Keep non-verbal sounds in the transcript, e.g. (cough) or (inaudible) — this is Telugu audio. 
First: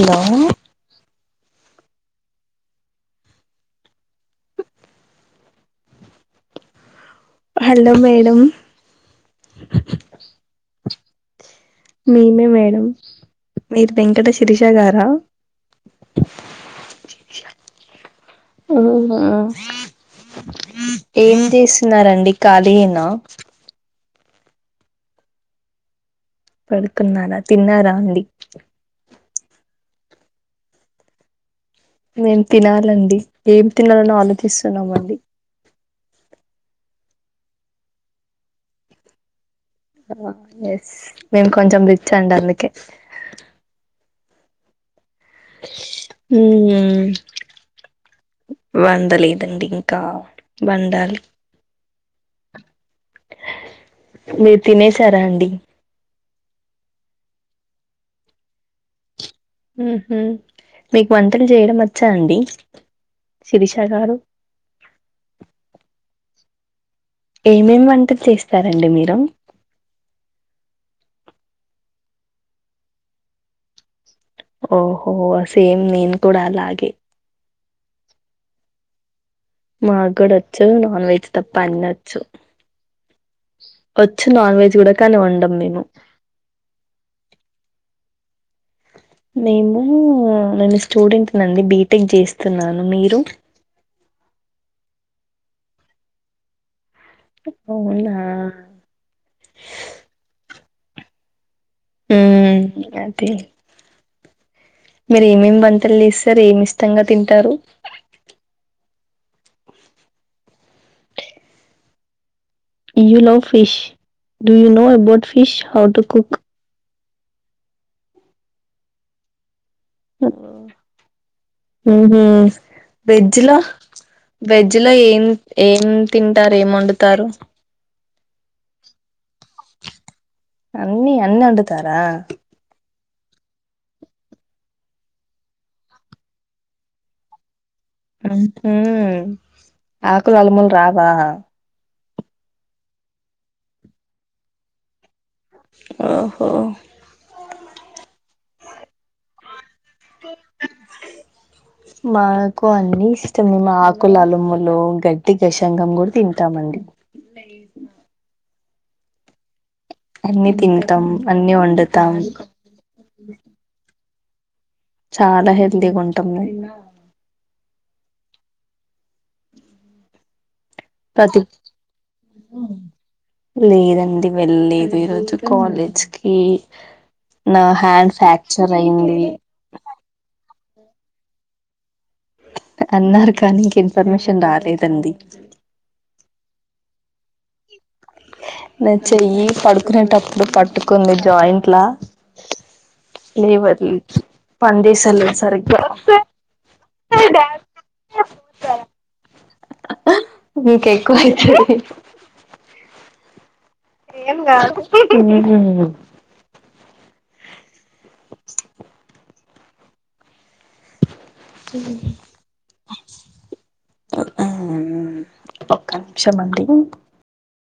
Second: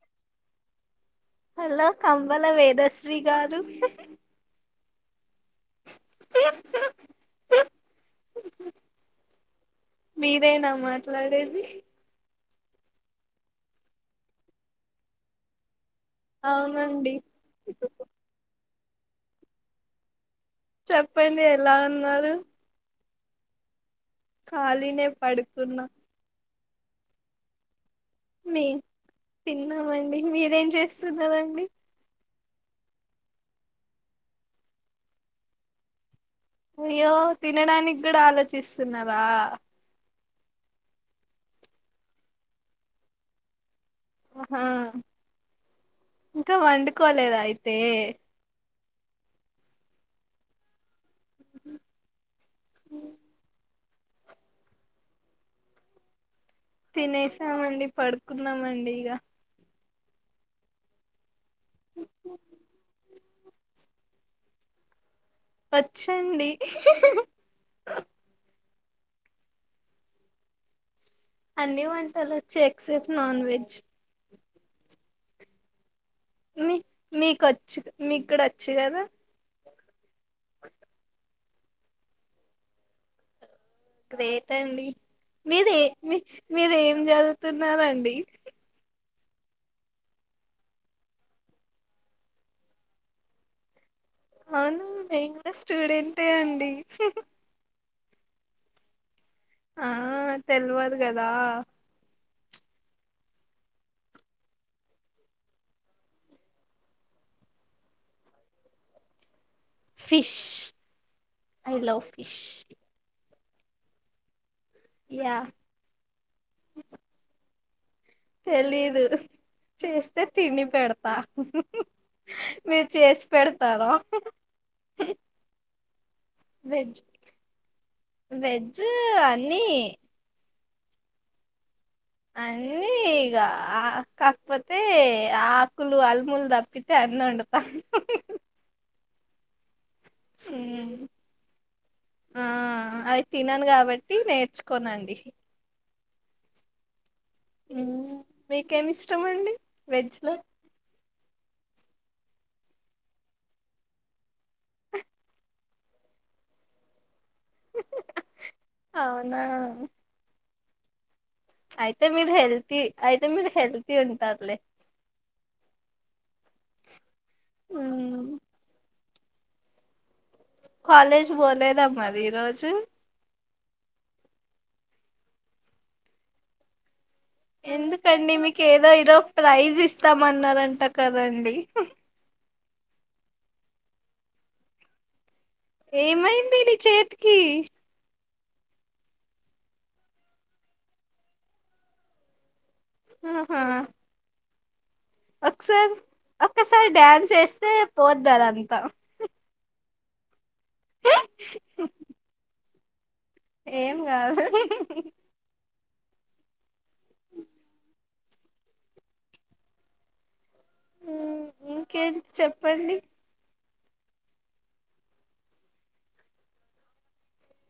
హలో హలో కమ్మల వేదశ్రీ గారు హలో మేడం మీరేనా మాట్లాడేది. నేనే మేడం మీరు వెంకట శిరీష గారా అవునండి. అవునా ఏం చెప్పండి ఎలా చేస్తున్నారండి ఉన్నారు కాలీయేన కాళినే పడుకున్న పడుకున్నారా తిన్నారాన్ మీ తిన్నామండి మీరేం చేస్తున్నరండి. నేను తినాలండి. ఏం తినాలని ఆలోచిస్తున్నాం అండి. అయ్యో తినడానికి కూడా ఆలోచిస్తున్నారా! ఎస్ మేము కొంచెం రిచ్ అండి అందుకే ఆహా! ఇంకా మ్మ్ వండుకోలేద అయితే వండలేదండి ఇంకా వండాలి. మీరు తినేసారాండి. తినేసామండి పడుకున్నామండి ఇగ ఊహు మీకు వంట ట చేయడం వచ్చా అండి. శిరిష గారు వచ్చండి ఏమేమి వంటలు చేస్ తారండి మీరు అన్ని వంటలు చెక్స్క్ నాన్ వెజ్ ఓహో సేమ్ నేను కొడలాగే చ్ మీక్కూడా వచ్ కదా మా కూడాడొచ్చు నాన్ వెజ్ పన్నొచ్చు రేటండి మీరే మేము మీరేం చదువుతున్నారండి నేము నేను స్టూడెంట్ నండి బీటెక్ చేస్తున్నాను మీరు అవును మెయిన్ స్టూడెంటె అండి ఇ అవునా ఆ తెల్వదు కదా అదే మీరు ఏమేమి బంతలు లేస్త సారు ఏమి ఇష్టంగా తింటారు fish hello fish hello fish do you know about yeah fish how to cook తెలీదు చేస్తే తిండి పెడతా మీరు చేసి వెజ్ లో పెడతారా వెజ్ లో ఏం ఏం తింటారు ఏం వెజ్ వండుతారు వెజ్ అన్ని అన్నీ అన్న వాండ్ ఇ తారా ఇ ఆ కాకపోతే ఆకులు అల్ములు తప్పితే అన్ని వండుతా అంతే ఆకులు అలములు రావా ఆ అవి తినను కాబట్టి నేర్చుకోనండి ఓహో మీకేమి ఇష్టమండి వెజ్ లో మాకు అన్ని ఇష్టం మే మా ఆకుల అలుమ్మలు గడ్డి గషంగం కూడా తింటామండి అవునా న్ని తింటాం అన్ని అయితే వండుతాం మీరు హెల్తి అయితే మీరు హెల్ ఉంటారులే చాలా హెల్తీగా ఉంటాం మ్మ్ కాలేజ్ ప్రతి పోలేదమ్మ అది ఈ రోజు లేదండి. వెళ్ళలేదు ఈ రోజు కాలేజ్కి ఎందుకండి మీకు ఏదో ఇరో ప్రైజ్ ఇస్తామన్నార అంట కదండి అన్నరూ కానీ ఇన్ఫర్మేషన్ రాలేదండి. ఏమైంది నీ చేతి ఇ న చెయ్యి పడుకునేటప్పుడు పట్టుకుంది జాయింట్లా ఎ ఆహా వదిలీ పనీ చేస్ తెల్దవది సరిగ్గా ఒకసారి ఒక్కసారి డ్యాన్స్ ఏస్తే పోద్ది అది అంతా మీకు ఎక్కువైతయి ఏం కాదు హ్ (unintelligible) హ్ ఇంకేంటి చెప్పండి. ఒక్క నిమిషం అండి